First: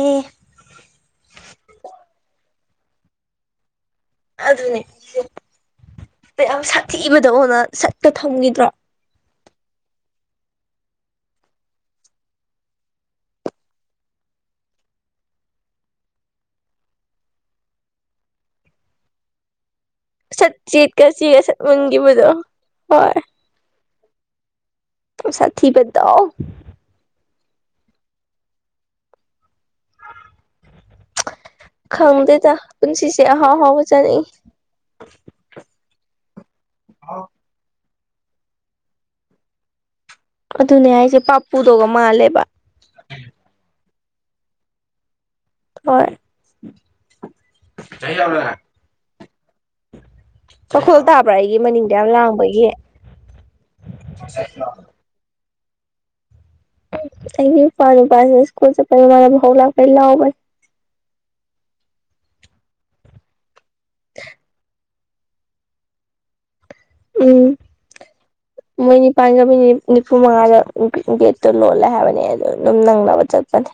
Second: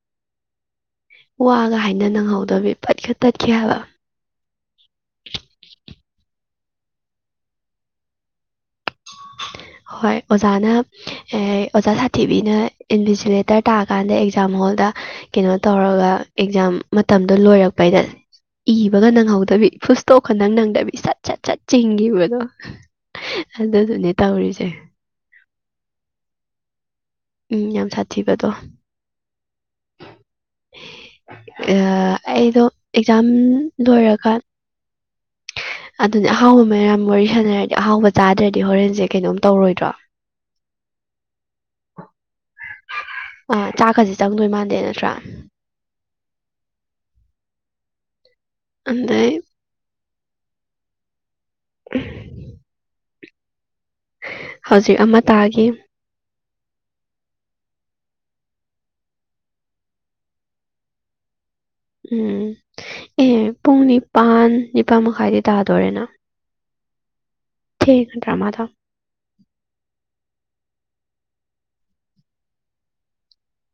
ꯑꯦ ꯋꯥꯒ ꯍꯥꯏꯅ ꯅꯪꯍꯧꯗꯕꯤ ꯄꯠꯀ ꯇꯠꯈꯤ ꯍꯥꯏꯕ ꯑꯗꯨꯅꯦ ꯍꯥꯏꯁꯦ ꯀꯌꯥꯝ ꯁꯥꯊꯤꯕꯗꯧꯅ ꯆꯠꯀ ꯊꯝꯈꯤꯗ꯭ꯔꯣ [unintelligible] ꯍꯣꯏ ꯑꯣꯖꯥꯅ ꯑꯦ ꯑꯣꯖꯥ ꯁꯥꯊꯤꯕꯤꯅ ꯏꯟꯚꯤꯖꯤꯂꯦꯇꯔ ꯇꯥꯔꯀꯥꯟꯗ ꯑꯦꯛꯖꯥꯝ ꯍꯣꯜꯗ ꯀꯩꯅꯣ ꯇꯧꯔꯒ ꯑꯦꯛꯖꯥꯝ ꯃꯇꯝꯗꯣ ꯂꯣꯏꯔꯛꯄꯩꯗ ꯏꯕꯒ ꯅꯪꯍꯧꯗꯕꯤ ꯇꯣꯛꯀ ꯁꯠ ꯅꯪ ꯅꯪꯗꯕꯤ ꯆꯦꯠꯀ ꯁꯠ ꯁꯠ ꯆꯦꯒ ꯁꯠ ꯃꯨꯟꯈꯤꯕꯗꯣ ꯆꯤꯡꯒꯤꯕꯗꯣ ꯍꯣꯏ ꯑꯗꯨꯗꯨꯅꯦ ꯇꯧꯔꯤꯁꯦ ꯌꯥꯝ ꯁꯥꯊꯤꯕꯗꯣ ꯎꯝ ꯌꯥꯝ ꯁꯥꯊꯤꯕꯗꯣ ꯑ ꯈꯪꯗꯦꯗ ꯑꯩꯗꯣ ꯄꯨꯟꯁꯤꯁꯦ ꯑꯦꯛꯖꯥꯝ ꯑꯍꯥꯎ ꯑꯍꯥꯎꯕ ꯆꯥꯅꯤꯡꯏ ꯂꯣꯏꯔꯒ ꯑꯗꯨꯅꯤ ꯑꯍꯥꯎꯕ ꯃꯌꯥꯝ ꯋꯥꯔꯤ ꯁꯥꯟꯅꯔꯗꯤ ꯑꯍꯥꯎꯕ ꯆꯥꯗ꯭ꯔꯗꯤ ꯍꯣꯔꯦꯟꯁꯦ ꯀꯩꯅꯣꯝ ꯇꯧꯔꯣꯏꯗ꯭ꯔꯣ ꯑꯗꯨꯅꯦ ꯍꯥꯏꯁꯦ ꯄꯥꯄꯨꯗꯧꯒ ꯃꯥꯜꯂꯦꯕ ꯑꯥ ꯆꯥꯛ ꯀꯁꯦ ꯆꯪꯗꯣꯏ ꯃꯥꯟꯗꯦ ꯅꯠꯇ꯭ꯔꯥ ꯍꯣꯏ [inaudible] ꯑꯗꯩ ꯆꯈꯣꯜ ꯇꯥꯕ꯭ꯔꯥ ꯑꯩꯒꯤ ꯃꯅꯤꯡꯗ ꯌꯥꯝ ꯂꯥꯡꯕꯒꯤ ꯍꯧꯖꯤꯛ ꯑꯃ ꯇꯥꯒꯤ ꯑꯩꯒꯤ ꯏꯄꯨꯋꯥ ꯅꯨꯄꯥꯁꯤꯅ ꯁ꯭ꯀꯨꯜ ꯆꯠꯄꯩ ꯃꯃꯥꯅꯕ ꯥꯍꯧ ꯂꯥꯛꯄꯩ ꯂꯥꯎꯕꯩ ꯎꯝ ꯑꯦ ꯄꯨꯡ ꯅꯤꯄꯥꯟ ꯅꯤꯄꯥꯥꯟ ꯃꯈꯥꯏꯗꯤ ꯇꯥꯗꯣꯔꯦꯅ ꯎꯝ ꯊꯦꯡꯉꯥꯗꯔꯥ ꯃꯥꯗꯣ ꯃꯣꯏ ꯅꯤꯄꯥꯟꯒ ꯃꯤꯅꯤꯠ ꯅꯤꯐꯨ ꯃꯉꯥꯗ ꯒꯦꯠꯇꯣ ꯂꯣꯜꯂꯦ ꯍꯥꯏꯕꯅꯦ ꯑꯗꯨ ꯑꯗꯨꯝ ꯅꯪꯅꯕ ꯆꯠꯄꯅꯦ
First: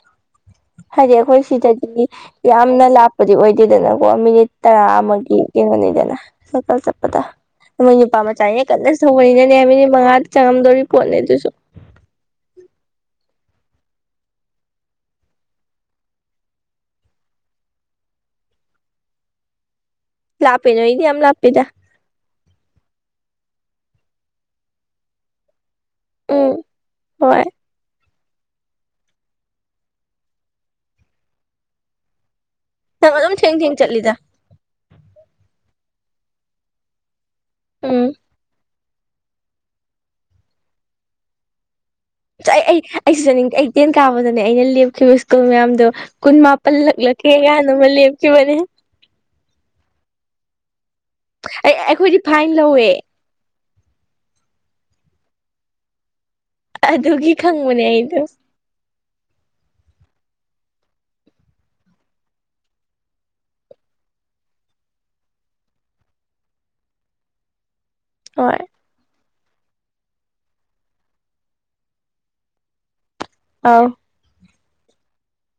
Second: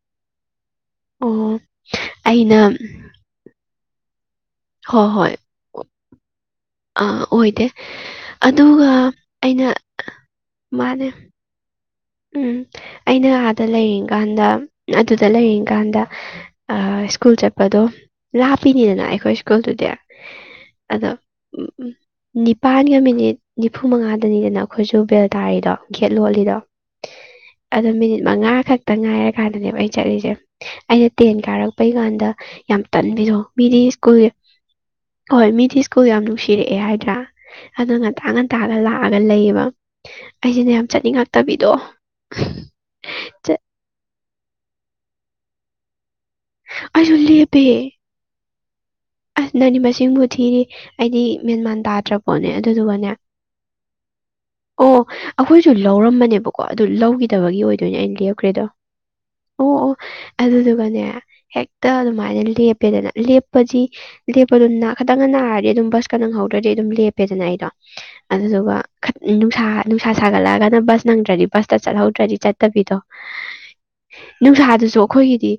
ꯍꯥꯏꯗꯤ ꯑꯩꯈꯣꯏ ꯑꯣ ꯁꯤꯗꯗꯤ ꯑꯩꯅ ꯌꯥꯝꯅ ꯂꯥꯞꯄꯗꯤ ꯑꯣꯏꯗꯦꯗꯅꯀꯣ ꯃꯤꯅꯤꯠ ꯍꯣꯏ ꯍꯣꯏ ꯇꯔꯥꯃꯒꯤ ꯀꯩꯅꯣꯅꯤꯗꯅ ꯆꯠꯇꯪ ꯆꯠꯄꯗ ꯑꯥ ꯑꯣꯏꯗꯦ ꯃꯣꯏ ꯅꯨꯄꯥ ꯃꯆꯥꯅꯤꯅ ꯀꯟꯅ ꯑꯗꯨꯒ ꯊꯧꯕꯅꯤꯅꯅꯦ ꯑꯩꯅ ꯃꯤꯅꯤꯠ ꯃꯉꯥꯗ ꯆꯪꯉꯝꯗꯧꯔꯤ ꯃꯥꯅꯦ ꯄꯣꯠꯅꯦ ꯑꯗꯨꯁꯨ ꯎꯝ ꯑꯩꯅ ꯑꯥꯗ ꯂꯩꯔꯤ ꯀꯥꯟꯗ ꯑꯗꯨꯗ ꯂꯩꯔꯤ ꯀꯥꯟꯗ ꯑ ꯁ꯭ꯀꯨꯜ ꯆꯠꯄꯗꯣ ꯂꯥꯞꯄꯤꯅꯤꯗꯅ ꯑꯩꯈꯣꯏ ꯁ꯭ꯀꯨꯜꯗꯨꯗꯤ ꯂꯥꯄꯦ ꯅꯣꯏꯗꯤ ꯌꯥꯝ ꯂꯥꯞꯄꯤꯗ ꯅꯤꯄꯥꯜꯒ ꯃꯤꯅꯤꯠ ꯅꯤꯐꯨ ꯃꯉꯥꯗꯅꯤꯗꯅ ꯑꯩꯈꯣꯏꯁꯨ ꯕꯦꯜ ꯇꯥꯔꯤꯗꯣ ꯒꯦꯠ ꯎꯝ ꯂꯣꯜꯂꯤꯗꯣ ꯍꯣꯏ ꯑꯗꯣ ꯃꯤꯅꯤꯠ ꯃꯉꯥ ꯈꯛꯇ ꯉꯥꯏꯔꯀꯥꯟꯗꯅꯦꯕ ꯑꯩ ꯆꯠꯂꯤꯁꯦ ꯑꯩꯅ ꯇꯦꯟ ꯀꯥꯔꯛꯄꯩ ꯀꯥꯟꯗ ꯌꯥꯝ ꯅꯪ ꯑꯗꯨꯝ ꯇꯟꯕꯤꯗꯣ ꯊꯦꯡ ꯊꯦꯡ ꯃꯤꯗꯤ ꯆꯠꯂꯤꯗ ꯁ꯭ꯀꯨꯜ ꯍꯣꯏ ꯃꯤꯗꯤ ꯁ꯭ꯀꯨꯜ ꯌꯥꯝ ꯅꯨꯡꯁꯤꯔꯛꯑꯦ ꯍꯥꯏꯗ꯭ꯔꯥ ꯑꯗꯨꯅ ꯎꯝ ꯉꯟꯂ ꯉꯟꯂꯒ ꯂꯥꯛꯑꯒ ꯂꯩꯌꯦꯕ ꯑꯩꯁꯤꯅ ꯌꯥꯝ ꯆꯠꯅꯤꯡꯉꯇꯕꯤꯗꯣ ꯑꯩ ꯑꯩꯁꯤ ꯆꯠꯅꯤꯡ ꯑꯩ ꯇꯦꯟ ꯀꯥꯕꯗꯅꯦ ꯑꯩꯅ ꯂꯦꯞꯈꯤꯕ ꯁ꯭ꯀꯨꯜ ꯃꯌꯥꯝꯗꯣ ꯀꯨꯟ ꯑꯩꯁꯨ ꯂꯦꯞꯄꯦ ꯄꯜꯂꯛꯂꯛꯦꯒꯅꯃ ꯂꯦꯞꯀꯤ ꯃꯅꯦ ꯑꯁ ꯅꯅꯤꯕ ꯃꯁꯤꯡꯕꯨ ꯊꯤꯔꯤ ꯑꯩꯗꯤ ꯑꯩ ꯃꯦꯟꯃꯥꯟ ꯇꯥꯗ꯭ꯔ ꯑꯩꯈꯣꯏꯗꯤ ꯐꯥꯏꯟ ꯄꯣꯠꯅꯦ ꯂꯧꯋꯦ ꯑꯗꯨꯗꯨꯒꯅꯤ ꯑꯣ ꯑꯩꯈꯣꯏꯁꯨ ꯂꯧꯔꯝꯕꯅꯦꯕꯣ ꯀꯣ ꯑꯗꯨ ꯑꯗꯨꯒꯤ ꯂꯧꯈꯤꯗꯕꯒꯤ ꯈꯪꯕꯅꯦ ꯑꯣꯏꯗꯣꯏꯅꯦ ꯑꯩꯅ ꯑꯩꯗꯣ ꯂꯦꯞꯈ꯭ꯔꯦꯗꯣ ꯑꯣ ꯑꯣ ꯑꯗꯨꯗꯨꯒꯅꯦ ꯍꯦꯛꯇ ꯑꯗꯨꯃꯥꯏꯅ ꯂꯦꯞꯄꯦꯗꯅ ꯂꯦꯞꯄꯗꯤ ꯂꯦꯞꯄ ꯑꯗꯨꯝ ꯈꯛꯇꯪꯒ ꯅꯥꯔꯗꯤ ꯑꯗꯨꯝ ꯕꯁ ꯈ ꯅꯪ ꯍꯧꯗ꯭ꯔꯗꯤ ꯑꯗꯨꯝ ꯂꯦꯞꯄꯦꯗꯅ ꯑꯩꯗꯣ ꯍꯣꯏ ꯑꯗꯨꯗꯨꯒ ꯎꯝ ꯅꯨꯡꯁꯥ ꯅꯨꯡꯁꯥ ꯁꯥꯒꯠꯂꯛꯑꯒꯅ ꯕꯁ ꯅꯪꯗ꯭ꯔꯗꯤ ꯕꯁꯇ ꯆꯠꯍꯧꯗ꯭ꯔꯗꯤ ꯆꯠꯄꯒꯤꯗꯣ ꯑꯥꯎ ꯅꯨꯡꯁꯥꯗꯨꯁꯨ ꯑꯩꯈꯣꯏꯒꯤꯗꯤ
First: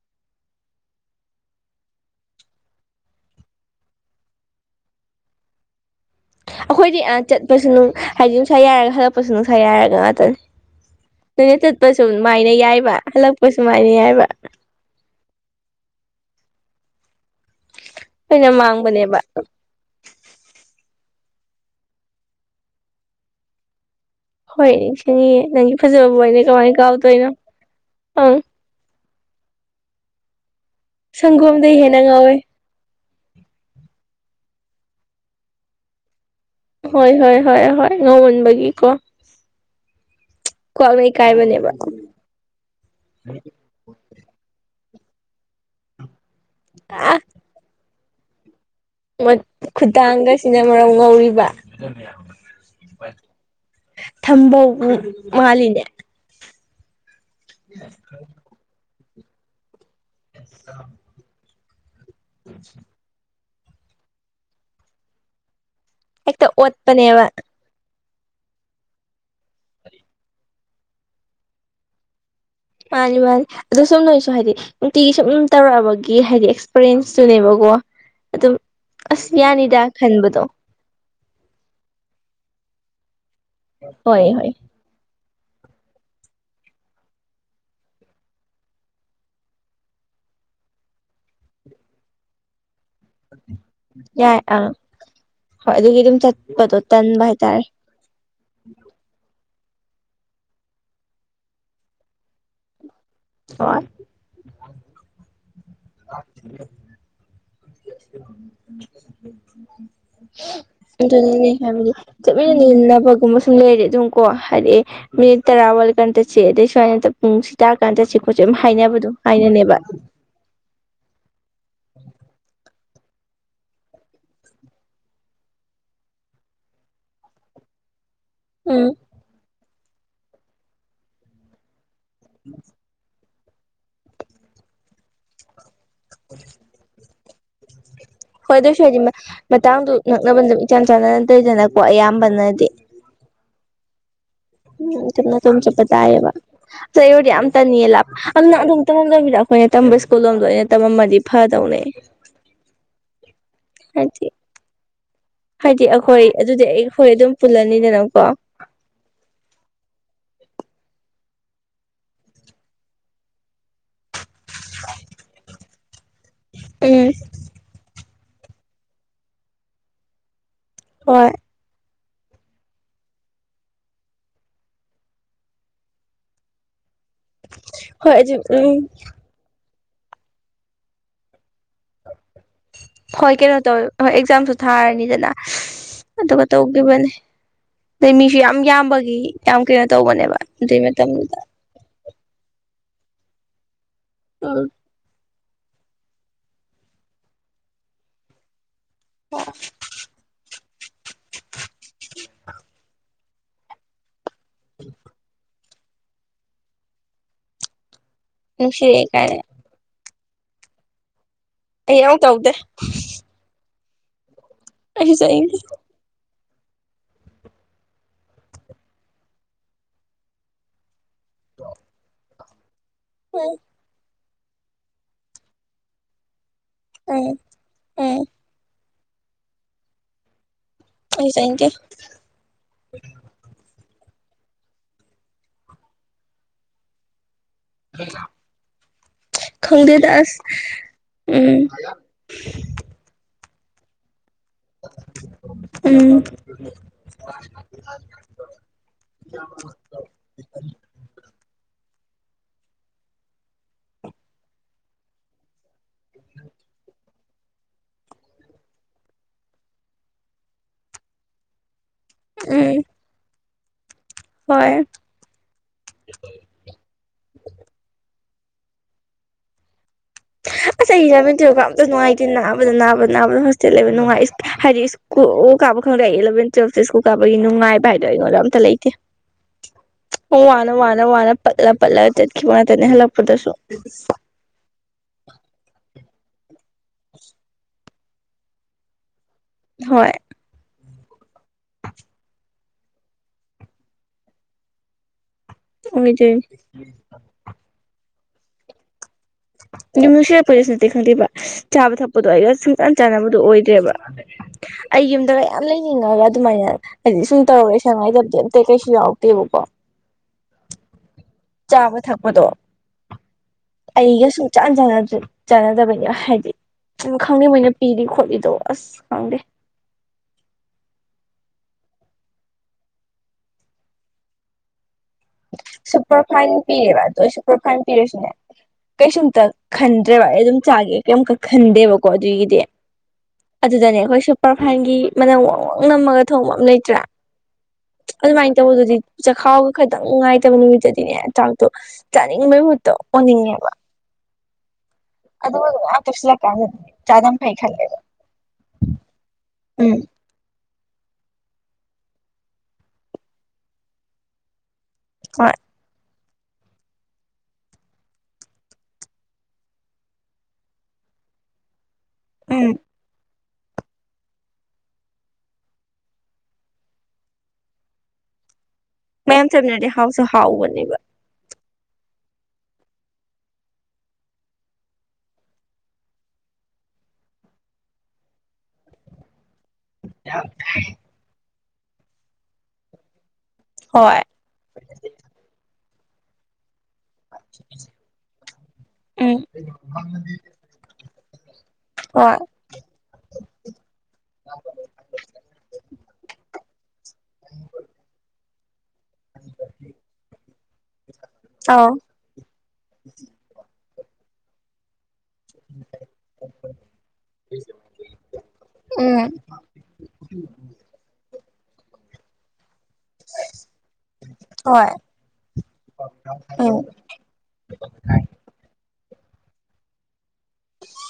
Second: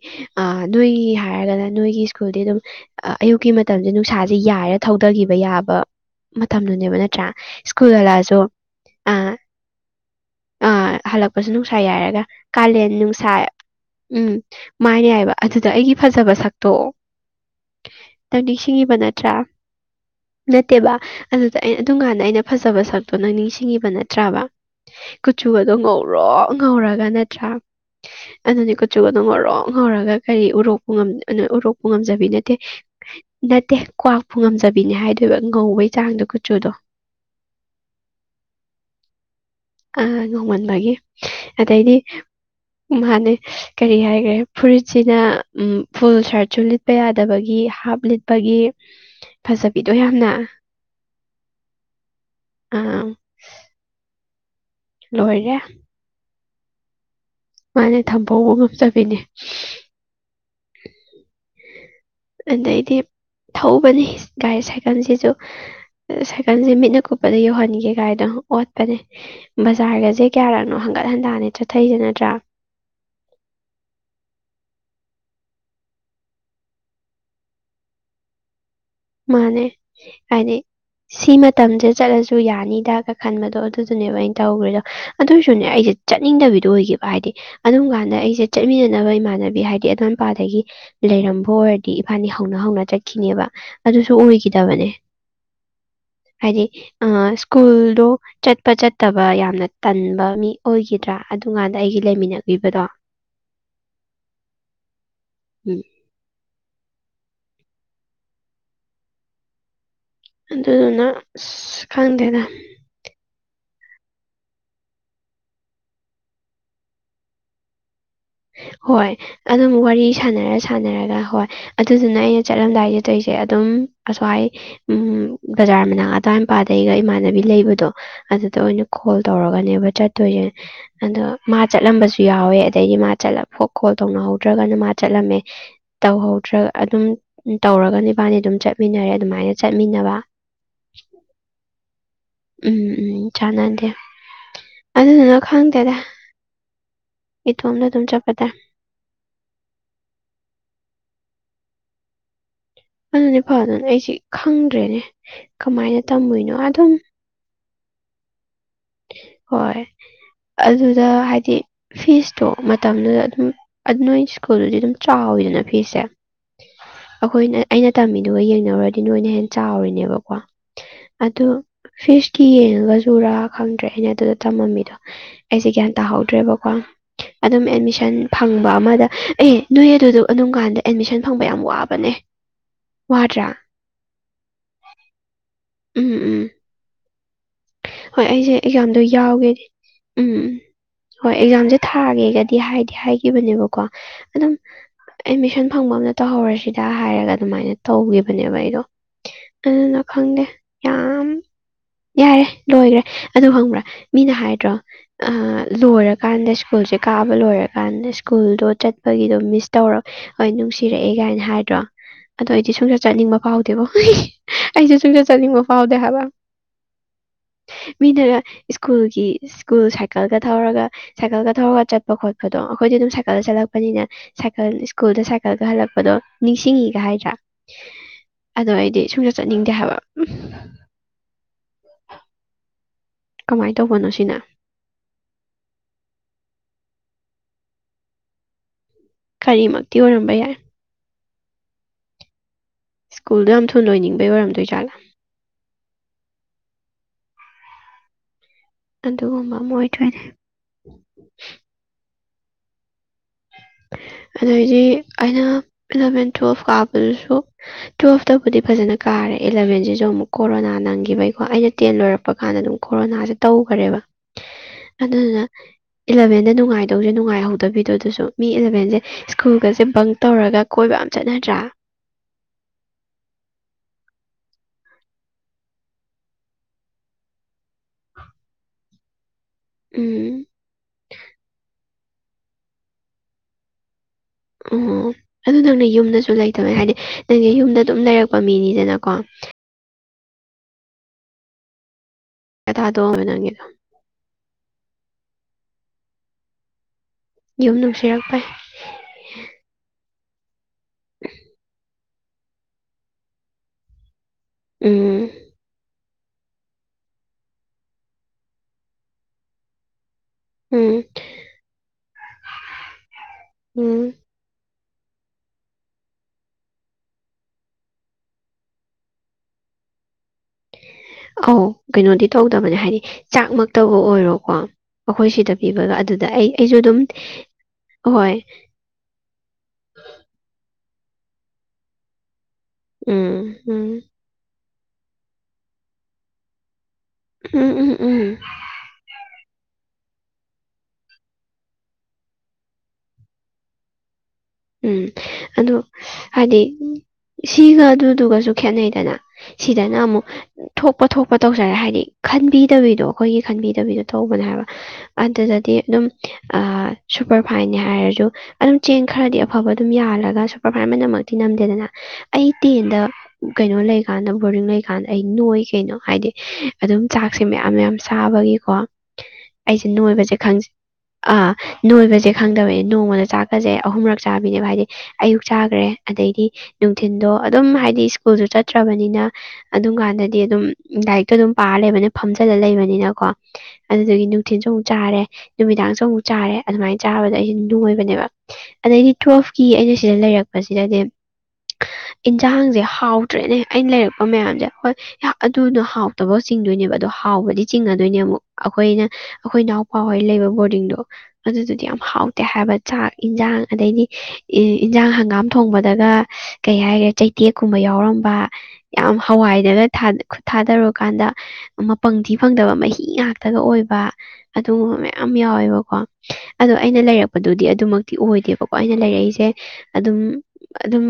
ꯑ ꯅꯣꯏꯒꯤ ꯍꯥꯏꯔꯒꯅ ꯅꯣꯏꯒꯤ ꯁ꯭ꯀꯨꯜꯗꯤ ꯑꯗꯨꯝ ꯑꯌꯨꯛꯀꯤ ꯃꯇꯝꯁꯗꯤ ꯅꯨꯡꯁꯥꯁꯦ ꯌꯥꯏꯔ ꯊꯧꯗꯈꯤꯕ ꯌꯥꯕ ꯃꯇꯝꯗꯅꯦꯕ ꯑꯩꯈꯣꯏꯗꯤ ꯑ ꯅꯠꯇ꯭ꯔꯥ ꯆꯠꯄꯁꯨ ꯍꯥꯏꯗꯤ ꯁ꯭ꯀꯨꯜꯗꯂꯥꯛꯑꯁꯨ ꯅꯨꯡꯁꯥ ꯌꯥꯏꯔꯒ ꯑ ꯍꯜꯂꯛꯄꯁꯨ ꯅꯨꯡꯁꯥ ꯌꯥꯏꯔꯒ ꯉꯥꯛꯇꯅꯤ ꯑ ꯍꯜꯂꯛꯄꯁꯨ ꯅꯣꯏꯅ ꯅꯨꯡꯁꯥ ꯆꯠꯄꯁꯨ ꯌꯥꯏꯔꯒ ꯃꯥꯏꯅ ꯀꯥꯂꯦꯟ ꯌꯥꯏꯕ ꯅꯨꯡꯁꯥ ꯍꯜꯂꯛꯄꯁꯨ ꯃꯥꯏꯅ ꯌꯥꯏꯕ ꯎꯝ ꯃꯥꯏꯅ ꯍꯥꯏꯕ ꯑꯗꯨꯗ ꯑꯩꯒꯤ ꯐꯖꯕ ꯁꯛꯇꯣ ꯅꯪ ꯑꯩꯈꯣꯏꯅ ꯅꯤꯡꯁꯤꯡꯉꯤꯕ ꯃꯥꯡꯕꯅꯦꯕ ꯅꯠꯇ꯭ꯔꯥ ꯅꯠꯇꯦꯕ ꯑꯗꯨꯗ ꯑꯩꯅ ꯑꯗꯨꯝ ꯀꯥꯟꯗ ꯑꯩꯅ ꯐꯖꯕ ꯁꯛꯇꯣ ꯅꯪ ꯅꯤꯡꯁꯤꯡꯉꯤꯕ ꯅꯠꯇꯦ ꯅꯠꯇ꯭ꯔꯕ ꯍꯣꯏ ꯅꯤꯡꯁꯤꯡꯉꯤꯌꯦ ꯀꯨꯆꯨꯒꯗꯣ ꯅꯪꯒꯤ ꯐꯖꯕꯕꯨ ꯉꯧꯔꯣ ꯑꯩꯅ ꯀꯃꯥꯏꯅ ꯉꯧꯔꯒ ꯀꯥꯎꯗꯣꯏꯅꯣ ꯅꯠꯇ꯭ꯔꯥ ꯑꯪ ꯑꯗꯨꯅꯤ ꯆꯨ ꯑꯗꯨ ꯉꯣꯔꯣꯛ ꯉꯧꯔꯒ ꯀꯔꯤ ꯎꯔꯣꯛꯄ ꯁꯪꯒꯣꯝꯗꯩ ꯎꯔꯣꯛꯄꯨ ꯍꯦꯟꯅ ꯉꯝꯖꯕꯤ ꯉꯧꯋꯦ ꯅꯠꯇꯦ ꯅꯠꯇꯦ ꯀ꯭ꯋꯥꯛꯄꯨ ꯉꯝꯖꯕꯤꯅꯦ ꯍꯥꯏꯗꯣꯏꯕ ꯉꯧꯕꯩ ꯆꯥꯡꯗꯣ ꯀꯨꯆꯨꯗꯣ ꯍꯣꯏ ꯍꯣꯏ ꯍꯣꯏ ꯍꯣꯏ ꯉꯣꯟꯕꯒꯤ ꯀꯣ ꯑ ꯉꯧꯃꯟꯕꯒꯤ ꯏꯀꯥꯏꯕꯅꯦꯕ ꯑꯗꯩꯗꯤ ꯃꯥꯅꯦ ꯀꯔꯤ ꯍꯥꯏꯈ꯭ꯔꯦ ꯐꯨꯔꯤꯠꯁꯤꯅ ꯎ ꯐꯨꯜ ꯁꯥꯔꯠꯁꯨ ꯂꯤꯠꯄ ꯌꯥꯗꯕꯒꯤ ꯍꯥꯞ ꯂꯤꯠ ꯄꯥꯒꯤ ꯈꯨꯗꯥꯥꯡꯒꯁꯤꯅ ꯃꯔꯝ ꯉꯧꯔꯤꯕ ꯑꯥ ꯊꯝꯕꯧꯕꯨ ꯂꯣꯏꯔꯦ ꯃꯥꯂꯤꯅꯦꯦ ꯃꯥꯅꯦ ꯊꯝꯕꯩꯒꯨ ꯉꯝꯖꯕꯤꯅꯦ ꯑ ꯑꯗꯩꯗꯤ ꯊꯧꯕꯅꯤ ꯒꯥꯔꯤ ꯁꯥꯏꯀꯜꯁꯤꯁꯨ ꯍꯦꯛꯇ ꯁꯥꯏꯀꯜꯁꯦ ꯃꯤꯠꯅ ꯑꯣꯠꯄꯅꯦꯕ ꯀꯨꯞꯄꯗ ꯌꯧꯍꯟꯒꯦ ꯀꯥꯏꯗꯣ ꯑꯣꯠꯄꯅꯦ ꯕꯖꯥꯔꯒꯁꯦ ꯀꯌꯥꯔꯛꯅꯣ ꯍꯪꯒꯠ ꯍꯟꯗꯥꯅꯦ ꯆꯠꯊꯩꯁꯦ ꯅꯠꯇ꯭ꯔꯥ ꯃꯥꯅꯤ ꯃꯥꯅꯤ ꯑꯗꯨ ꯁꯨꯝ ꯅꯣꯏꯁꯨ ꯍꯥꯏꯗꯤ ꯅꯨꯡꯇꯤꯒꯤ ꯁꯨꯝ ꯇꯧꯔꯛꯑꯕꯒꯤ ꯍꯥꯏꯗꯤ ꯑꯦꯛꯁꯄꯔꯤꯌꯦꯟꯁꯇꯨꯅꯦꯕꯀꯣ ꯑꯗꯨꯝ ꯑꯁ ꯃꯥꯅꯦ ꯌꯥꯅꯤꯗ ꯈꯟꯕꯗꯣ ꯍꯥꯏꯗꯤ ꯁꯤ ꯃꯇꯝꯁꯦ ꯆꯠꯂꯁꯨ ꯌꯥꯅꯤꯗꯒ ꯈꯟꯕꯗꯣ ꯑꯗꯨꯗꯨꯅꯦꯕ ꯍꯣꯏ ꯑꯩꯅ ꯍꯣꯏ ꯇꯧꯈ꯭ꯔꯦꯗꯣ ꯑꯗꯨ ꯑꯣꯏꯁꯨꯅꯦ ꯑꯩꯁꯦ ꯆꯠꯅꯤꯡꯗꯕꯤꯗꯣ ꯑꯣꯏꯈꯤꯕ ꯍꯥꯏꯗꯤ ꯑꯗꯨꯝ ꯀꯥꯟꯗ ꯑꯩꯁꯦ ꯆꯠꯃꯤꯟꯅꯅꯕ ꯏꯃꯥꯟꯅꯕꯤ ꯍꯥꯏꯗꯤ ꯑꯗꯣꯝ ꯃꯄꯥꯗꯒꯤ ꯂꯩꯔꯝꯕ ꯑꯣꯏꯔꯗꯤ ꯏꯕꯥꯅꯤ ꯍꯧꯅ ꯍꯧꯅ ꯆꯠꯈꯤꯅꯦꯕ ꯑꯗꯨꯁꯨ ꯌꯥꯏ ꯑꯪ ꯑꯣꯏꯈꯤꯗꯕꯅꯦ ꯍꯣꯏ ꯑꯗꯨꯒꯤ ꯑꯗꯨꯝ ꯍꯥꯏꯗꯤ ꯆꯠꯄꯗꯣ ꯇꯟꯕ ꯍꯥꯏꯇꯥꯔꯦ ꯁ꯭ꯀꯨꯜꯗꯣ ꯆꯠꯄ ꯆꯠꯇꯕ ꯌꯥꯝꯅ ꯇꯟꯕ ꯃꯤ ꯑꯣꯏꯈꯤꯗ꯭ꯔꯥ ꯑꯗꯨꯀꯥꯟꯗ ꯑꯩꯒꯤ ꯂꯩꯃꯤꯟꯅꯕꯤꯕꯗꯣ ꯍ ꯎꯝ [unintelligible] ꯎ ꯎ [unintelligible] ꯑꯗꯨꯗꯨꯅ ꯑꯗꯨꯅꯤ ꯍꯥꯏ ꯑꯁ ꯈꯪꯗꯦꯗ ꯆꯠꯃꯤꯅꯅꯤꯅ ꯄꯒꯨꯝ ꯁꯨꯝ ꯂꯩꯔꯦ ꯑꯗꯨꯝ ꯀꯣ ꯍꯥꯏꯗꯗꯤ ꯃꯤꯅꯤꯠ ꯇꯔꯥ ꯋꯥꯂꯀꯥꯟ ꯆꯠꯁꯦ ꯑꯗꯩ ꯁꯨꯃꯥꯏꯅ ꯎꯝ ꯁꯤ ꯇꯥꯔꯀꯥꯟꯗ ꯆꯠꯁꯦ ꯈꯣꯠꯁꯦ ꯑꯗꯨ ꯍꯥꯏꯅꯕꯗꯣ ꯍꯣꯏ ꯑꯗꯨꯝ ꯍꯥꯏꯅꯅꯦꯕ ꯋꯥꯔꯤ ꯁꯥꯟꯅꯔ ꯁꯥꯟꯅꯔꯒ ꯍꯣꯏ ꯑꯗꯨꯗꯨꯅ ꯑꯩꯅ ꯆꯠꯂꯝꯗꯥꯏꯗ ꯇꯧꯏꯁꯦ ꯑꯗꯨꯝ ꯑꯁ꯭ꯋꯥꯏ ꯎꯝ ꯕꯖꯥꯔ ꯃꯅꯥ ꯑꯋꯥꯏ ꯃꯄꯥꯗꯩꯒ ꯏꯃꯥꯟꯅꯕꯤ ꯂꯩꯕꯗꯣ ꯑꯗꯨꯗ ꯑꯣꯏꯅ ꯎꯝ ꯀꯣꯜ ꯇꯧꯔꯒꯅꯦꯕ ꯆꯠꯇꯣꯏꯁꯦ ꯑꯗꯣ ꯃꯥ ꯆꯠꯂꯝꯕꯁꯨ ꯌꯥꯎꯋꯦ ꯑꯗꯩꯗꯤ ꯃꯥ ꯆꯠꯄ ꯀꯣꯜ ꯇꯧꯅꯍꯧꯗ꯭ꯔꯒꯅ ꯃꯥ ꯆꯠꯂꯝꯃꯦ ꯇꯧꯍꯧꯗ꯭ꯔꯒ ꯑꯗꯨꯝ ꯇꯧꯔꯒ ꯕꯥꯅꯤ ꯑꯗꯨꯝ ꯍꯣꯏ ꯆꯠꯃꯤꯟꯅꯔꯦ ꯑꯗꯨꯃꯥꯏꯅ ꯆꯠꯃꯤꯟꯅꯕ ꯍꯛꯆꯥꯟ [unintelligible] ꯆꯥꯟꯅꯅꯠꯇꯣꯏꯗꯅꯀꯣ ꯑꯌꯥꯝꯕꯅꯗꯤ ꯎꯝ ꯎꯝ ꯆꯥꯟꯅꯗꯦ ꯎꯝ ꯑꯗꯨꯗꯨꯅ ꯅꯇꯣꯝ ꯈꯪꯗꯦꯗ ꯆꯠꯄꯇꯥꯏꯑ‌ꯦꯕ ꯑꯁ ꯑꯩ ꯑꫭꯏꯔꯗꯤ ꯌꯥꯝ ꯏꯇꯣꯝꯗ ꯇꯟꯅꯤꯌ‌ꯦ ꯑꯗꯨꯝ ꯂꯤꯞ ꯆꯠꯄꯗ [unintelligible] ꯑꯈꫭꯏꯅ ꯇꯝꯕ ꯁ꯭ꯀꯨꯜ ꯂꯣꯝꯗ ꯑꯩꯅ ꯇꯝꯃꯝꯃꯗꯤ ꯐꯗꯧꯅꯦ ꯑꯗꯨꯅꯤ ꯐꯗꯧꯅꯤ ꯑꯩꯁꯤ ꯍꯥꯏꯗꯤ ꯈꯪꯗ꯭ꯔꯦꯅꯦ ꯍꯥꯏꯗꯤ ꯀꯃꯥꯏꯅ ꯑꯩꯈꯣꯏ ꯇꯝꯃꯨꯏꯅꯣ ꯑꯗꯨꯗꯤ ꯑꯩꯈꯣꯏ ꯑꯗꯨꯝ ꯄꯨꯜꯂꯅꯤꯗ ꯅꯀꫭ ꯍꯣꯏ ꯑꯗꯨꯗ ꯍꯥꯏꯗꯤ ꯐꯤꯁꯇꯣ ꯃꯇꯝꯗꯨꯗ ꯑꯗꯨꯝ ꯑꯗꯨ ꯅꯣꯏꯁꯨ ꯁ꯭ꯀꯨꯜꯗꯨꯗꯤ ꯑꯗꯨꯝ ꯆꯥꯎꯋꯤꯗꯅ ꯐꯤꯁꯁꯦ ꯎꯝ ꯑꯩꯈꯣꯏꯅ ꯑꯩꯅ ꯇꯝꯃꯤꯗꯨꯒ ꯌꯦꯡꯅꯔꯨꯔꯗꯤ ꯅꯣꯏꯅ ꯍꯦꯟꯅ ꯆꯥꯎꯔꯤꯅꯦꯕꯀꯣ ꯍꯣꯏ ꯑꯗꯨ ꯐꯤꯁꯀꯤ ꯌꯦꯡꯉꯒ ꯁꯨꯔꯥ ꯈꯪꯗ꯭ꯔꯦ ꯑꯩꯅ ꯑꯗꯨꯗ ꯇꯝꯃꯝꯃꯤꯗꯣ ꯑꯩꯁꯦ ꯒ꯭ꯌꯥꯟ ꯇꯥꯍꯧꯗ꯭ꯔꯦꯕꯀꯣ ꯑꯗꯨꯝ ꯑꯦꯠꯃꯤꯁꯟ ꯍꯣꯏ ꯑꯗꯨ ꯐꯪꯕ ꯎꯝ ꯑꯃꯗ ꯑꯦ ꯅꯣꯏ ꯑꯗꯨꯗꯨ ꯑꯗꯨꯝ ꯀꯥꯟꯗ ꯑꯦꯠꯃꯤꯁꯟ ꯐꯪꯕ ꯌꯥꯝ ꯋꯥꯕꯅꯦ ꯍꯣꯏ ꯋꯥꯗ꯭ꯔꯥ ꯀꯩꯅꯣ ꯇꯧꯋ‌ꯦ ꯍꯣꯏ ꯑꯦꯛꯖꯥꯝꯁꯨ ꯊꯥꯔꯅꯤꯗꯅ ꯎꯝ ꯎꯝ ꯑꯗꯨꯒꯥ ꯇꯧꯒꯤꯕꯅꯦ ꯑꯗꯩ ꯍꯣꯏ ꯃꯤꯁꯨ ꯑꯩꯁꯦ ꯌꯥꯝ ꯑꯦꯛꯖꯥꯝꯗꯣ ꯌꯥꯝꯕꯒꯤ ꯌꯥꯝ ꯌꯥꯎꯒꯦꯗꯤ ꯀꯩꯅꯣ ꯇꯧꯕꯅꯦꯕ ꯎꯝ ꯑꯗꯨꯏ ꯍꯣꯏ ꯃꯇꯝꯗꯨꯗ ꯑꯦꯛꯖꯥꯝꯁꯦ ꯊꯥꯒꯦꯒꯗꯤ ꯍꯥꯏꯗꯤ ꯍꯥꯏꯈꯤꯕꯅꯦꯕꯀꯣ ꯑ [unintelligible] ꯑꯦꯗꯃꯤꯁꯟ ꯐꯪꯕ ꯑꯃꯝꯗ ꯇꯧꯍꯧꯔꯁꯤꯗ ꯍꯥꯏꯔꯒ ꯑꯗꯨꯃꯥꯏꯅ ꯇꯧꯈꯤꯕꯅꯦꯕ ꯑꯩꯗꯣ ꯑꯗꯨꯅ ꯈꯪꯗꯦ ꯌꯥꯝ ꯌꯥꯔꯦ ꯂꯣꯏꯈ꯭ꯔꯦ ꯑꯗꯨ ꯈꯪꯕ꯭ꯔꯥ ꯃꯤꯅ ꯍꯥꯏꯗ꯭ꯔꯣ ꯑꯥ ꯂꯣꯏꯔꯒ ꯀꯥꯟꯗ ꯁ꯭ꯀꯨꯜꯁꯦ ꯀꯥꯕ ꯂꯣꯏꯔꯀꯥꯟꯗ ꯁ꯭ꯀꯨꯜꯗꯣ ꯅꯨꯡꯁꯤꯔꯛꯑꯦ ꯆꯠꯄꯒꯤꯗꯣ ꯀꯥꯏꯅ ꯃꯤꯁ ꯇꯧꯔ ꯍꯣꯏ ꯅꯨꯡꯁꯤꯔꯛꯑꯦ ꯀꯥꯏꯅ ꯍꯥꯏꯗ꯭ꯔꯣ ꯑꯩ ꯑꯃꯨꯛ ꯑꯗꯨ ꯇꯧꯗꯦ ꯑꯩꯗꯤ ꯁꯨꯡꯆꯠ ꯆꯠꯅꯤꯡꯕ ꯐꯥꯎꯗꯦꯕꯣ ꯑꯩꯁꯨ ꯁꯨꯡꯆꯠ ꯆꯠꯅꯤꯡꯕꯣ ꯐꯥꯎꯗꯦ ꯍꯥꯏꯕ ꯃꯤꯅꯒ ꯁ꯭ꯀꯨꯜꯒꯤ ꯁ꯭ꯀꯨꯜ ꯁꯥꯏꯀꯜꯒ ꯊꯧꯔꯒ ꯁꯥꯏꯀꯜꯒ ꯊꯧꯔꯒ ꯆꯠꯄ ꯄ ꯈꯣꯠꯄꯗꯣ ꯈꯣꯏꯗꯤ ꯑꯗꯨꯝ ꯁꯥꯏꯀꯜꯗ ꯆꯠꯂꯛꯄꯅꯤꯅ ꯁꯥꯏꯀꯜ ꯁ꯭ꯀꯨꯜꯗ ꯁꯥꯏꯀꯜꯒ ꯍꯜꯂꯛꯄꯗꯣ ꯅꯤꯡꯁꯤꯡꯉꯤ ꯒ ꯎꯝ ꯎꯝ ꯍꯥꯏꯗ꯭ꯔꯥ ꯎꯝ ꯑꯗꯣ ꯑꯩꯗꯤ ꯁꯨꯡꯆꯠ ꯆꯠꯅꯤꯡꯗꯦ ꯍꯥꯏꯕ ꯎꯞ ꯑꯩꯩꯁꯨ ꯆꯠꯅꯤꯡꯗ‌‌ꯦ ꯀꯃꯥꯏꯅ ꯇꯧꯕꯅꯣ ꯁꯤꯅ ꯀꯔꯤꯃꯛꯇꯤ ꯈꯪꯗꯦꯗꯥ ꯑꯣꯏꯔꯝꯕ ꯑꯁ ꯌꯥꯏ ꯎꯝ ꯁ꯭ꯀꯨꯜꯗ ꯌꯥꯝ ꯊꯨ ꯂꫭꯏꯅꯤꯡꯕꯩ ꯑꯣꯏꯔꯗꯣꯏ ꯖꯥꯠ ꯎꯝ [unintelligible] ꯑꯗꯨꯒꯨꯝꯕ ꯑꯃ ꯑꯣꯏꯗꯣꯏꯅꯦ ꯑꯗꯩꯗꯤ ꯑꯩꯅ ꯑꯦꯂꯚꯦꯟ ꯇꯨꯋꯦꯜꯐ ꯀꯥꯕꯗꯨꯁꯨ ꯇꯨꯋꯦꯜꯐꯇꯕꯨꯗꯤ ꯐꯖꯅ ꯀꯥꯔꯦ ꯑꯦꯂꯚꯦꯟꯁꯤꯁꯨ ꯑꯃꯨꯛ ꯀꯣꯔꯣꯅꯥ ꯅꯪꯈꯤꯕꯒꯤꯀꯣ ꯑꯩꯅ ꯇꯦꯟ ꯂꯣꯏꯔꯛꯄ ꯀꯥꯟꯗ ꯎꯝ ꯑꯗꯨꯝ ꯀꯣꯔꯣꯅꯥꯁꯦ ꯇꯧꯒꯔꯦꯕ ꯍꯣꯏ ꯑꯗꯨꯗꯨꯅ ꯏꯂꯚꯦꯟꯗ ꯅꯨꯡꯉꯥꯏꯗꯧꯁ‌ꯦ ꯅꯨꯡꯉꯥꯏꯍꯧꯗꯕꯤꯗꯣ ꯑꯗꯨꯁꯨ ꯃꯤ ꯑꯦꯂꯚꯦꯟꯁꯦ ꯁ꯭ꯀꯨꯜꯒꯁꯦ ꯕꯪ ꯑꯁ ꯑꯩ ꯌꯥꯝ ꯑ‌ꯦꯂꯚ‌ꯦꯟ ꯆꯠꯅꯗ꯭ꯔꯥ ꯇꯨ‌ꯦꯜꯐꯕ ꯀꯥꯕꯗꯁꯨ ꯅꯉꯥꯏ ꯇꯤ ꯅꯥꯕꯗ ꯅꯥꯕ ꯅꯥꯕꯗ ꯍꯣꯁꯇꯦꯜ ꯂꯩꯕ ꯅꯨꯡꯉꯥꯏ ꯍꯥꯏꯗꯤ ꯁ꯭ꯀꯨꯜ ꯀꯥꯕ ꯈꯪꯗꯦ ꯏꯂꯚꯦꯟ ꯇꯋ‌ꯦꯜꯐꯤꯇ ꯏꯁꯀꯨꯜ ꯀꯥꯕꯒꯤ ꯅꯨꯡꯉꯥꯏꯕ ꯍꯥꯏꯗꯣ ꯑꯩꯉꯣꯟꯗ ꯑꯝꯇ ꯂꯩꯇꯦ ꯎꯝ ꯑꯣ ꯋꯥꯅ ꯋꯥꯅ ꯋꯥꯅ ꯄꯠꯂ ꯄꯠꯂ ꯆꯠꯈꯤꯕ ꯉꯥꯛꯇꯅꯦ ꯍꯜꯂꯛꯄꯗꯁꯨ ꯑꯣ ꯑꯗꯨꯅ ꯌꯨꯝꯗꯁꯨ ꯂꯩꯇꯕꯅꯦ ꯍꯥꯏꯗꯤ ꯅꯪꯒꯤ ꯌꯨꯝꯗ ꯑꯗꯨꯝ ꯂꯩꯔꯛꯄ ꯃꯤꯅꯤꯗꯅꯀꯣ ꯍꯣꯏ ꯀꯌꯥ [unintelligible] ꯇꯥ ꯇꯣꯡꯑꯝꯃꯦ ꯅꯪꯒꯤꯗꯣ ꯑꯣꯏꯗ‌ꯦ ꯌꯨꯝ ꯅꯨꯡꯁꯤꯔꯛꯄꯩ ꯌꯥꯝꯅꯨꯡꯁꯤ ꯄꯁ ꯈꯔꯤꯕ ꯆꯥꯕ ꯊ ꯄꯗꯦ ꯁꯨꯡꯆꯥꯟ ꯆꯥꯟꯅꯕꯗꯣ ꯑꯣꯏꯗ꯭ꯔꯦꯕ ꯑꯩ ꯎꯝ ꯌꯨꯝꯗ ꯌꯥꯝ ꯂꯩꯅꯤꯡꯉꯒ ꯑꯗꯨꯃꯥꯏꯅ ꯍꯥꯏꯗꯤ ꯁꯨꯝ ꯇꯧꯔꯦ ꯁꯪꯉꯥꯏꯗꯕꯗꯤ ꯑꯝꯇ ꯀꯩꯁꯨ ꯌꯥꯎꯔꯛꯇꯦꯕꯀꯣ ꯎꯝ ꯆꯥꯕ ꯊꯛꯄꯗꯣ ꯎꯝ ꯑꯩꯒ ꯁꯨꯡꯆꯥꯟ ꯆꯥꯟꯅꯗ꯭ꯔꯦ ꯆꯥꯟꯅꯗꯕꯩꯅꯤꯕ ꯍꯥꯏꯗꯤ ꯎꯝ ꯈꯪꯗꯦ ꯃꯣꯏꯅ ꯄꯤꯔꯤ ꯈꯣꯠꯂꯤꯗꯣ ꯑꯁ ꯈꯪꯗꯦ ꯑꯧ ꯀꯩꯅꯣꯗꯤ ꯇꯧꯗꯕꯅꯦ ꯍꯥꯏꯗꯤ ꯆꯥꯛꯃꯛꯇꯕꯨ ꯑꯣꯏꯔꯣꯀꯣ ꯑꯩꯈꯣꯏ ꯁꯤꯗ ꯄꯤꯕꯒ ꯁꯨꯄꯔ ꯑꯗꯨꯗ ꯑꯩ ꯐꯥꯏꯟ ꯑꯩꯁꯨ ꯑꯗꯨꯝ ꯄꯤꯔꯦꯕ ꯑꯗꯣ ꯁꯨꯄꯔ ꯐꯥꯏꯟ ꯑꯍꯣꯏ ꯄꯤꯔꯁꯨꯅꯦ ꯀꯩꯁꯨꯝꯇ ꯈꯟꯗ꯭ꯔꯦꯕ ꯑꯩ ꯑꯗꯨꯝ ꯆꯥꯒꯦ ꯀꯩꯝꯀꯛ ꯈꯟꯗꯦꯕꯀꯣ ꯑꯗꯨꯒꯤꯗꯤ ꯎꯝ ꯎꯝ ꯑꯗꯨꯗꯅꯦ ꯑꯩꯈꯣꯏ ꯁꯨꯄꯔ ꯐꯥꯏꯟꯒꯤ ꯃꯅꯝ ꯋꯪ ꯋꯪ ꯅꯝꯃꯒ ꯊꯣꯡꯕ ꯑꯃ ꯂꯩꯇ꯭ꯔꯥ ꯎꯝ ꯎꯝ ꯎꯝ ꯗꯤ ꯈꯥꯎꯕꯒ ꯈꯤꯇꯪ ꯅꯨꯡꯉꯥꯏꯇꯕ ꯅꯨꯃꯤꯠꯇꯗꯤꯅꯦ ꯆꯥꯛꯇꯣ ꯆꯥꯅꯤꯡꯕꯩ ꯃꯍꯨꯠꯇꯣ ꯑꯣꯟꯅꯤꯡꯉꯦꯕ ꯎꯝ ꯑꯗꯣ ꯃꯌꯥꯝ ꯍꯥꯏꯗꯤ ꯇꯨꯞꯁꯤꯜꯂꯀꯥꯟꯗꯗꯤ ꯆꯥꯗꯝ ꯐꯩ ꯁꯤꯒ ꯈꯜꯂꯦꯕ ꯑꯗꯨꯗꯨꯒꯁꯨ ꯈꯦꯠꯅꯩꯗꯅ ꯎꯝ ꯁꯤꯗꯅ ꯑꯃꯨꯛ ꯊꯣꯛꯄ ꯊꯣꯛꯄ ꯇꯧꯖꯔꯦ ꯍꯥꯏꯗꯤ ꯈꯟꯕꯤꯗꯕꯤꯗꯣ ꯑꯩꯈꯣꯏꯒꯤ ꯈꯟꯕꯤꯗꯕꯤꯗꯣ ꯊꯧꯕꯅꯦ ꯍꯥꯏꯕ ꯍꯣꯏ ꯑꯗꯨꯗꯗꯤ ꯑꯗꯨꯝ ꯑ ꯁꯨꯄꯔ ꯐꯥꯏꯦ ꯍꯥꯏꯔꯁꯨ ꯑꯗꯨꯝ ꯆꯦꯡ ꯈꯔꯗꯤ ꯑꯐꯕ ꯑꯗꯨꯝ ꯌꯥꯍꯜꯂꯒ ꯁꯨꯄꯔꯐꯥꯏꯟ ꯃꯅꯝꯃꯛꯇꯤ ꯅꯝꯗꯦꯗꯅ ꯑꯩ ꯎꯝ ꯇꯦꯟꯗ ꯀꯩꯅꯣ ꯂꯩꯀꯥꯟꯗ ꯕꯣꯔꯗꯤꯡ ꯂꯩꯀꯥꯟꯗ ꯑꯩ ꯅꯣꯏ ꯀꯩꯅꯣ ꯍꯥꯏꯗꯤ ꯑꯗꯨꯝ ꯆꯥꯛꯁꯦ ꯃꯌꯥꯝ ꯃꯌꯥꯝ ꯁꯥꯕꯒꯤꯀꯣ ꯃꯌꯥꯝ ꯑꯩꯁꯦ ꯆꯝꯅꯔꯗꯤ ꯍꯥꯎꯁꯨ ꯅꯣꯏꯕꯁꯦ ꯈꯪꯖꯦ ꯍꯥꯎꯕꯅꯦꯕ ꯑꯥ ꯅꯣꯏꯕꯁꯦ ꯈꯪꯗꯕꯩꯅꯦ ꯅꯣꯡꯃꯗ ꯆꯥꯛꯀꯁꯦ ꯑꯍꯨꯝꯔꯛ ꯆꯥꯕꯤꯅꯦꯕ ꯍꯥꯏꯗꯤ ꯑꯌꯨꯛ ꯆꯥꯈ꯭ꯔꯦ ꯑꯗꯩꯗꯤ ꯅꯨꯡꯊꯤꯤꯟꯗꯣ ꯑꯗꯨꯝ ꯍꯥꯏꯗꯤ ꯁ꯭ꯀꯨꯜꯁꯨ ꯆꯠꯇ꯭ꯔꯕꯅꯤꯅ ꯑꯗꯨꯡꯀꯥꯟꯗꯗꯤ ꯑꯗꯨꯝ ꯂꯥꯏꯔꯤꯛꯇꯣ ꯑꯗꯨꯝ ꯄꯥꯔ ꯂꯩꯕꯅꯤꯅ ꯐꯝꯖꯜꯂ ꯂꯩꯕꯅꯤꯅꯀꯣ ꯍꯣꯏ ꯑꯗꯨꯗꯨꯒꯤ ꯅꯨꯡꯇ ꯅꯨꯡꯊꯤꯟꯁꯨ ꯑꯃꯨꯛꯥꯔꯦ ꯅꯨꯃꯤꯗꯥꯡꯁꯨ ꯑꯃꯨꯛ ꯆꯥꯔꯦ ꯑꯗꯨꯃꯥꯏꯅ ꯆꯥꯕꯗ ꯑꯩꯁꯨꯦ ꯅꯨꯡꯉ ꯑꯣꯏꯕꯅꯦꯕ ꯑꯗꯩꯗꯤ ꯎꯝ ꯇꯨꯋꯦꯜꯐꯀꯤ ꯑꯩꯅ ꯁꯤꯗ ꯂꯩꯔꯛꯄꯁꯤꯗꯗꯤ ꯍꯣꯏ ꯏꯟꯁꯥꯡꯁꯦ ꯍꯥꯎ ꯇ꯭ꯔꯦꯅꯦ ꯑꯩꯅ ꯂꯩꯔꯛꯄ ꯃꯌꯥꯝꯁꯦ ꯍꯣꯏ ꯑꯗꯨꯅ ꯍꯥꯎꯇꯕꯥꯎ ꯆꯤꯡꯗꯣꯏꯅꯦꯕ ꯑꯗꯣ ꯍꯥꯎꯕꯗꯤ ꯆꯤꯡꯒꯅꯤ ꯅꯣꯏꯅꯦ ꯑꯃꯨꯛ ꯑꯩꯈꯣꯏꯅ ꯑꯩꯈꯣꯏ ꯏꯅꯥꯎ ꯄꯥ ꯍꯣꯏ ꯂꯩꯕ ꯕꯣꯔꯗꯤꯡꯗꯣ ꯑꯗꯨꯗꯨꯗꯤ ꯑꯥꯎ ꯌꯥꯝ ꯍꯥꯎꯇꯦ ꯍꯥꯏꯕ ꯆꯥꯛ ꯌꯦꯟꯁꯥꯡ ꯑꯗꯩꯗꯤ ꯏꯟꯖꯥꯡ ꯍꯪꯒꯥꯥꯝ ꯊꯣꯡꯕꯗꯒ ꯀꯩ ꯍꯥꯏꯔꯦ ꯆꯩꯇꯦꯛꯀꯨꯝꯕ ꯌꯥꯎꯔꯝꯕ ꯌꯥꯝ ꯎꯝ ꯍꯋꯥꯏꯗꯅ ꯈꯨꯠ ꯊꯥꯗꯔꯨ ꯀꯥꯟꯗ ꯃꯄꯪꯗꯤꯤ ꯐꯪꯗꯕ ꯃꯍꯤ ꯍꯤ ꯉꯥꯛꯇꯒ ꯑꯣꯏꯕ ꯍꯣꯏ ꯑꯗꯨꯒꯨꯝꯕ ꯃꯌꯥꯝ ꯌꯥꯎꯋꯦꯕꯀꯣ ꯑꯗꯣ ꯎꯝ ꯑꯩꯅ ꯂꯩꯔꯛꯄ ꯑꯗꯨꯗꯤ ꯑꯗꯨꯃꯛꯇꯤ ꯑꯣꯏꯗꯦꯕꯀꯣ ꯑꯩꯅ ꯂꯩꯔꯛꯏꯁꯦ ꯑꯗꯨꯝ ꯑꯗꯨꯝ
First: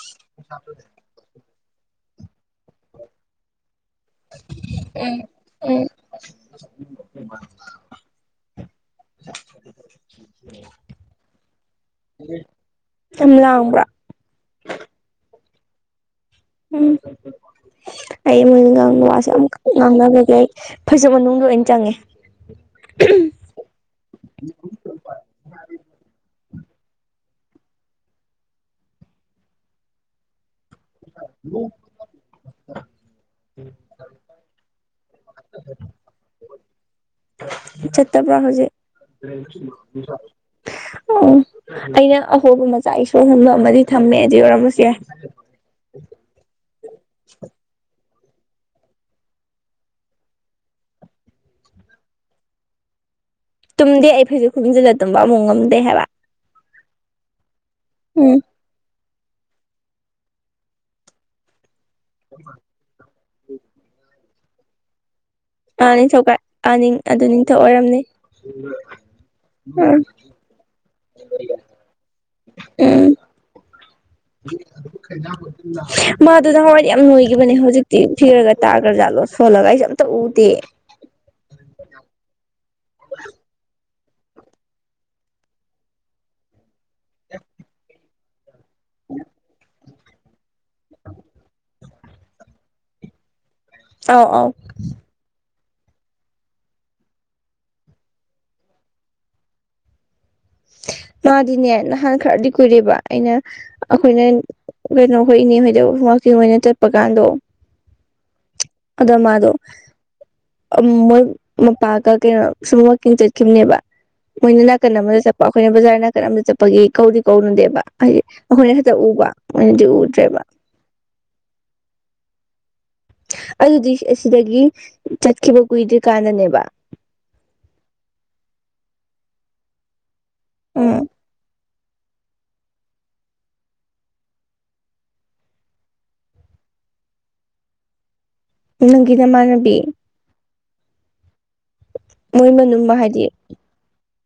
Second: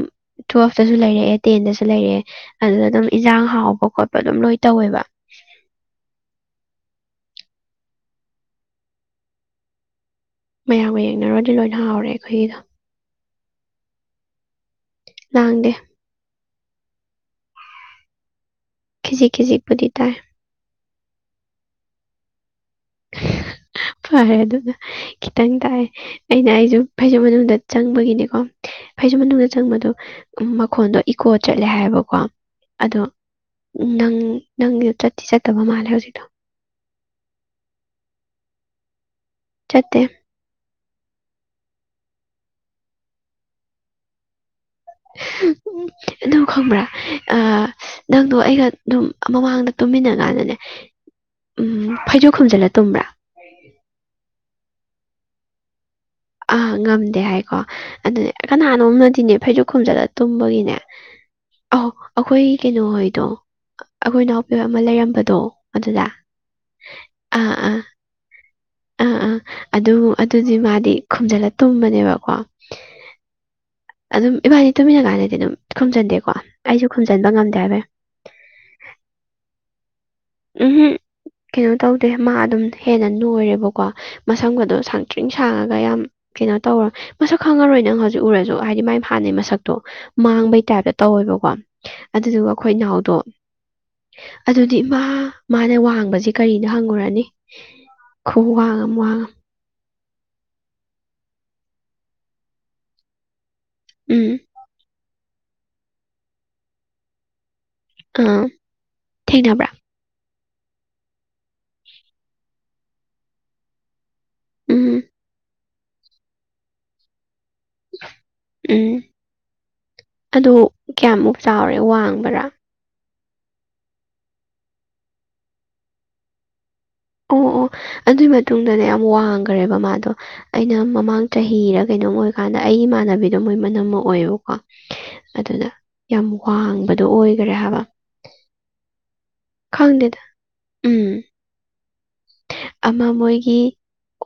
ꯇꯨꯋꯦꯜꯐꯇꯁꯨ ꯂꯩꯔꯛꯑꯦ ꯇꯦꯟꯗꯁꯨ ꯂꯩꯔꯛꯑꯦ ꯑꯗꯨꯗ ꯑꯗꯨꯝ ꯏꯟꯖꯥꯡ ꯍꯥꯎꯕ ꯈꯣꯠꯄ ꯑꯗꯨꯝ ꯂꯣꯏ ꯇꯧꯋꯦꯕ ꯎꯝ ꯎꯝ [unintelligible] ꯃꯌꯥꯝꯒ ꯌꯦꯡꯅꯔꯨꯔꯗꯤ ꯂꯣꯏꯅ ꯍꯥꯎꯔꯦ ꯑꯩꯈꯣꯏꯒꯤꯗ ꯌꯥꯝ ꯂꯥꯡꯕ꯭ꯔꯥ ꯂꯥꯡꯗꯦ ꯎꯝ ꯑꯩ ꯃꯣꯏꯅꯥꯡ ꯋꯥꯁꯦ ꯈꯤꯖꯤꯛ ꯌꯥꯝ ꯈꯤꯖꯤꯛꯄꯨꯗꯤ ꯇꯥꯏ ꯉꯥꯡꯅꯕꯒꯦ ꯐꯖ ꯃꯅꯨꯡ ꯂꯣꯏꯅ ꯆꯪꯉꯦ ꯐꯔꯦ ꯑꯗꯨꯗ ꯈꯤꯇꯪ ꯇꯥꯏ ꯑꯩꯅ ꯑꯩꯁꯨ ꯐꯩꯖꯨꯞ ꯃꯅꯨꯡꯗ ꯆꯪꯕꯒꯤꯅꯤꯀꯣ ꯐꯩꯖꯨꯞ ꯃꯅꯨꯡꯗ ꯆꯪꯕꯗꯣ ꯃꯈꯣꯟꯗꯣ ꯏꯀꯣ ꯆꯠꯂꯦ ꯍꯥꯏꯌꯦꯕꯀꯣ ꯑꯗꯣ ꯅꯪ ꯅꯪꯒꯤꯗꯣ ꯆꯠ ꯁꯤ ꯆꯠꯇꯕ ꯃꯥꯜꯂꯦ ꯍꯧꯖꯤꯛꯛꯇꯣ ꯆꯠꯇꯄ꯭ꯔ ꯍꯧꯖꯤꯛ ꯆꯠꯇꯦ ꯑ ꯑꯩꯅ ꯑꯍꯣꯕ ꯃꯆꯥ ꯏꯁꯣꯔ ꯍꯣꯟꯕ ꯑꯃꯗꯤ ꯊꯝꯃꯦ ꯑꯗꯨ ꯑꯣꯏꯔꯝꯃꯁꯨ ꯌꯥꯏ ꯎꯝ ꯑꯗꯨ ꯈꯪꯕ꯭ꯔꯥ ꯑꯥ ꯅꯪꯗꯣ ꯑꯩꯒ ꯑꯗꯨꯝ ꯃꯃꯥꯡꯗ ꯇꯨꯝꯃꯤꯟꯅ ꯀꯥꯟꯗꯅꯦ ꯎꯝ ꯐꯩꯖꯣ ꯈꯨꯝꯖꯤꯜꯂ ꯇꯨꯝꯕ꯭ꯔꯥ ꯇꯨꯝꯗꯦ ꯑꯩ ꯐꯩꯁꯨ ꯈꯨꯝꯖꯤꯜꯂ ꯇꯨꯝꯕ ꯑꯃꯨꯛ ꯉꯝꯗꯦ ꯍꯥꯏꯕ ꯑꯥ ꯉꯝꯗꯦ ꯍꯥꯏꯀꯣ ꯑꯗꯨꯗꯤ ꯎꯝ ꯀꯅꯥꯅꯣꯝꯅꯗꯤꯅꯦ ꯐꯩꯖꯨꯞ ꯈꯨꯝꯖꯟꯂ ꯇꯨꯝꯕꯒꯤꯅꯦ ꯑ ꯑꯩꯈꯣꯏ ꯀꯩꯅꯣꯍꯣꯏꯗꯣ ꯑꯩꯈꯣꯏ ꯏꯅꯥꯎꯄꯤ ꯑꯃ ꯂꯩꯔꯝꯕꯗꯣ ꯑꯥ ꯑꯗꯨꯗ ꯅꯤꯡꯊꯧꯀ ꯑꯥ ꯅꯤꯡ ꯑꯗꯨ ꯑꯥ ꯅꯤꯡꯊꯧ ꯑꯥ ꯑꯣꯏꯔꯝꯅꯤ ꯑꯥ ꯑꯥ ꯑꯗꯨ ꯑꯥ ꯑꯗꯨꯗꯤ ꯃꯥꯗꯤ ꯈꯣꯨꯝꯖꯤꯜꯂ ꯇꯨꯝꯕꯅꯦꯕꯀꯣ ꯎꯝ ꯑꯗꯨꯝ ꯏꯕꯥꯅꯤ ꯇꯨꯃꯤꯟꯅ ꯀꯥꯟꯗꯗꯤ ꯑꯗꯨꯝ [unintelligible] ꯈꯨꯝꯖꯟꯗꯦꯀꯣ ꯃꯥꯗꯨ ꯑꯩꯁꯨ ꯅꯍꯥꯟꯋꯥꯏꯗꯤ ꯌꯥꯝ ꯈꯨꯝꯖꯟꯕ ꯅꯣꯏꯈꯤꯕꯅꯦ ꯉꯝꯗꯦ ꯍꯥꯏꯕꯩ ꯍꯧꯖꯤꯛꯇꯤ ꯐꯤꯔꯒ ꯇꯒꯥꯔ ꯖꯥꯠꯂꫭ ꯁꯣꯜꯂꯒꯥ ꯑꯩꯁꯨ ꯑꯃꯨꯛꯇꯥꯡ ꯎ ꯎꯝ ꯍꯝ ꯀꯩꯅꯣ ꯇꯧꯗꯦ ꯃꯥ ꯑꯗꯨꯝ ꯍꯦꯟꯅ ꯅꯣꯏꯔꯦꯕꯀꯣ ꯃꯁꯝꯒꯗꯣ ꯁꯪꯇ꯭ꯔꯤ ꯁꯥꯡꯉꯒ ꯌꯥꯝ ꯀꯩꯅꯣ ꯇꯧꯔꯣꯏ ꯃꯁꯛ ꯈꯪꯉꯔꯣꯏ ꯅꯪ ꯍꯧꯖꯤꯛ ꯍꯧꯖꯤꯛ ꯎꯔꯁꯨ ꯍꯥꯏꯗꯤ ꯃꯥꯏ ꯍꯥꯟꯅꯩ ꯃꯁꯛꯇꯣ ꯃꯥꯡꯕꯩ ꯇꯥꯏꯞꯇ ꯇꯧꯋꯦꯕꯀꯣ ꯑꯗꯨꯗꯨꯒ ꯑꯩꯈꯣꯏ ꯏꯅꯥꯎꯗꯣ ꯑꯧ ꯑꯧ ꯑꯗꯨꯗꯤ ꯃꯥ ꯃꯥꯅ ꯋꯥꯡꯕꯁꯤ ꯀꯔꯤꯗ ꯍꯪꯉꯨꯔꯅꯤ ꯈꯨꯋꯥꯡ ꯑꯃ ꯋꯥꯡꯉꯝ ꯃꯥꯗꯤꯅꯦ ꯅꯍꯥꯟ ꯈꯔꯗꯤ ꯀꯨꯏꯔꯦꯕ ꯑꯩꯅ ꯑꯩꯈꯣꯏꯅ ꯎꯝ [unintelligible] ꯍꯣꯏ ꯏꯅꯦ ꯍꯣꯏꯗ ꯋꯥꯛꯀꯤꯡ ꯑꯣꯏꯅ ꯆꯠꯄ ꯀꯥꯟꯗꯣ ꯑꯥ ꯑꯗꯥ ꯃꯥꯗꫭ ꯊꯦꯡꯅꯕ꯭ꯔꯥ ꯃꫭꯏ ꯃꯄꯥꯒꯥ ꯀꯩꯅꫭ ꯁꯨꯝ ꯋꯥꯛꯀꯤꯡ ꯆꯠꯈꯤꯕꯅꯦꯕ ꯃꯣꯏꯅ ꯅꯥꯀꯟ ꯎꯝ ꯑꯃꯗ ꯆꯠꯄ ꯑꯩꯈꯣꯏꯅ ꯕꯖꯥꯔ ꯅꯥꯀꯟ ꯑ ꯑꯃꯗ ꯆꯠꯄꯒꯤ ꯀꯧꯗꯤ ꯀꯧꯅꯨꯗꯦꯕ ꯍꯥꯏꯗꯤ ꯑꯩꯈꯣꯏꯅ ꯈꯛꯇ ꯎꯝ ꯎꯕ ꯃꯣꯏꯅꯗꯤ ꯎꯗ꯭ꯔꯦꯕ ꯑꯗꯣ ꯀꯌꯥꯃꯨꯛ ꯆꯥꯎꯔꯦ ꯋꯥꯡꯕꯔꯥ ꯑꯗꯨꯗꯤ ꯑꯁꯤꯗꯒꯤ ꯆꯠꯈꯤꯕ ꯀꯨꯏꯗ꯭ꯔꯤ ꯀꯥꯟꯗꯅꯦꯕ ꯑꯣ ꯑꯣ ꯑꯗꯨꯏ ꯃꯇꯨꯡꯗꯅꯦ ꯌꯥꯝ ꯋꯥꯡꯈ꯭ꯔꯦꯕ ꯃꯥꯗꯣ ꯑꯩꯅ ꯎꯝ ꯃꯃꯥꯡ ꯆꯍꯤꯔ ꯀꯩꯅꯣꯝ ꯑꯣꯏꯔꯀꯥꯟꯗ ꯑꯩꯒꯤ ꯏꯃꯥꯟꯅꯕꯤꯗꯣ ꯃꯣꯏ ꯃꯅꯝ ꯑꯃ ꯑꯣꯏꯌꯦꯕꯀꯣ ꯑꯗꯨꯅꯥ ꯌꯥꯝ ꯋꯥꯡꯕꯗꯣ ꯑꯣꯏꯈꯔꯦ ꯍꯥꯏꯕ ꯅꯪꯒꯤ ꯅꯃꯥꯟꯅꯕꯤ ꯈꯪꯗꯦꯗ ꯎꯝ ꯃꯣꯏ ꯃꯅꯨꯡ ꯑꯃ ꯍꯥꯏꯗꯤ ꯃꯣꯏꯒꯤ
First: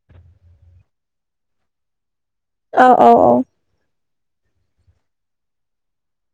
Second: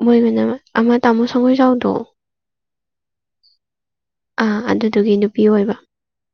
ꯃꯣꯏ ꯃꯅꯥꯝꯃꯥ ꯑꯃꯥ ꯇꯥꯃꯣ ꯁꯉꯣꯏ ꯆꯥꯎꯗꯣ ꯑꯥ ꯑꫭ ꯑꫭ ꯑꫭ ꯑꯥ ꯑꯗꯨꯗꯨꯒꯤ ꯅꯨꯄꯤ ꯑꯣꯏꯕ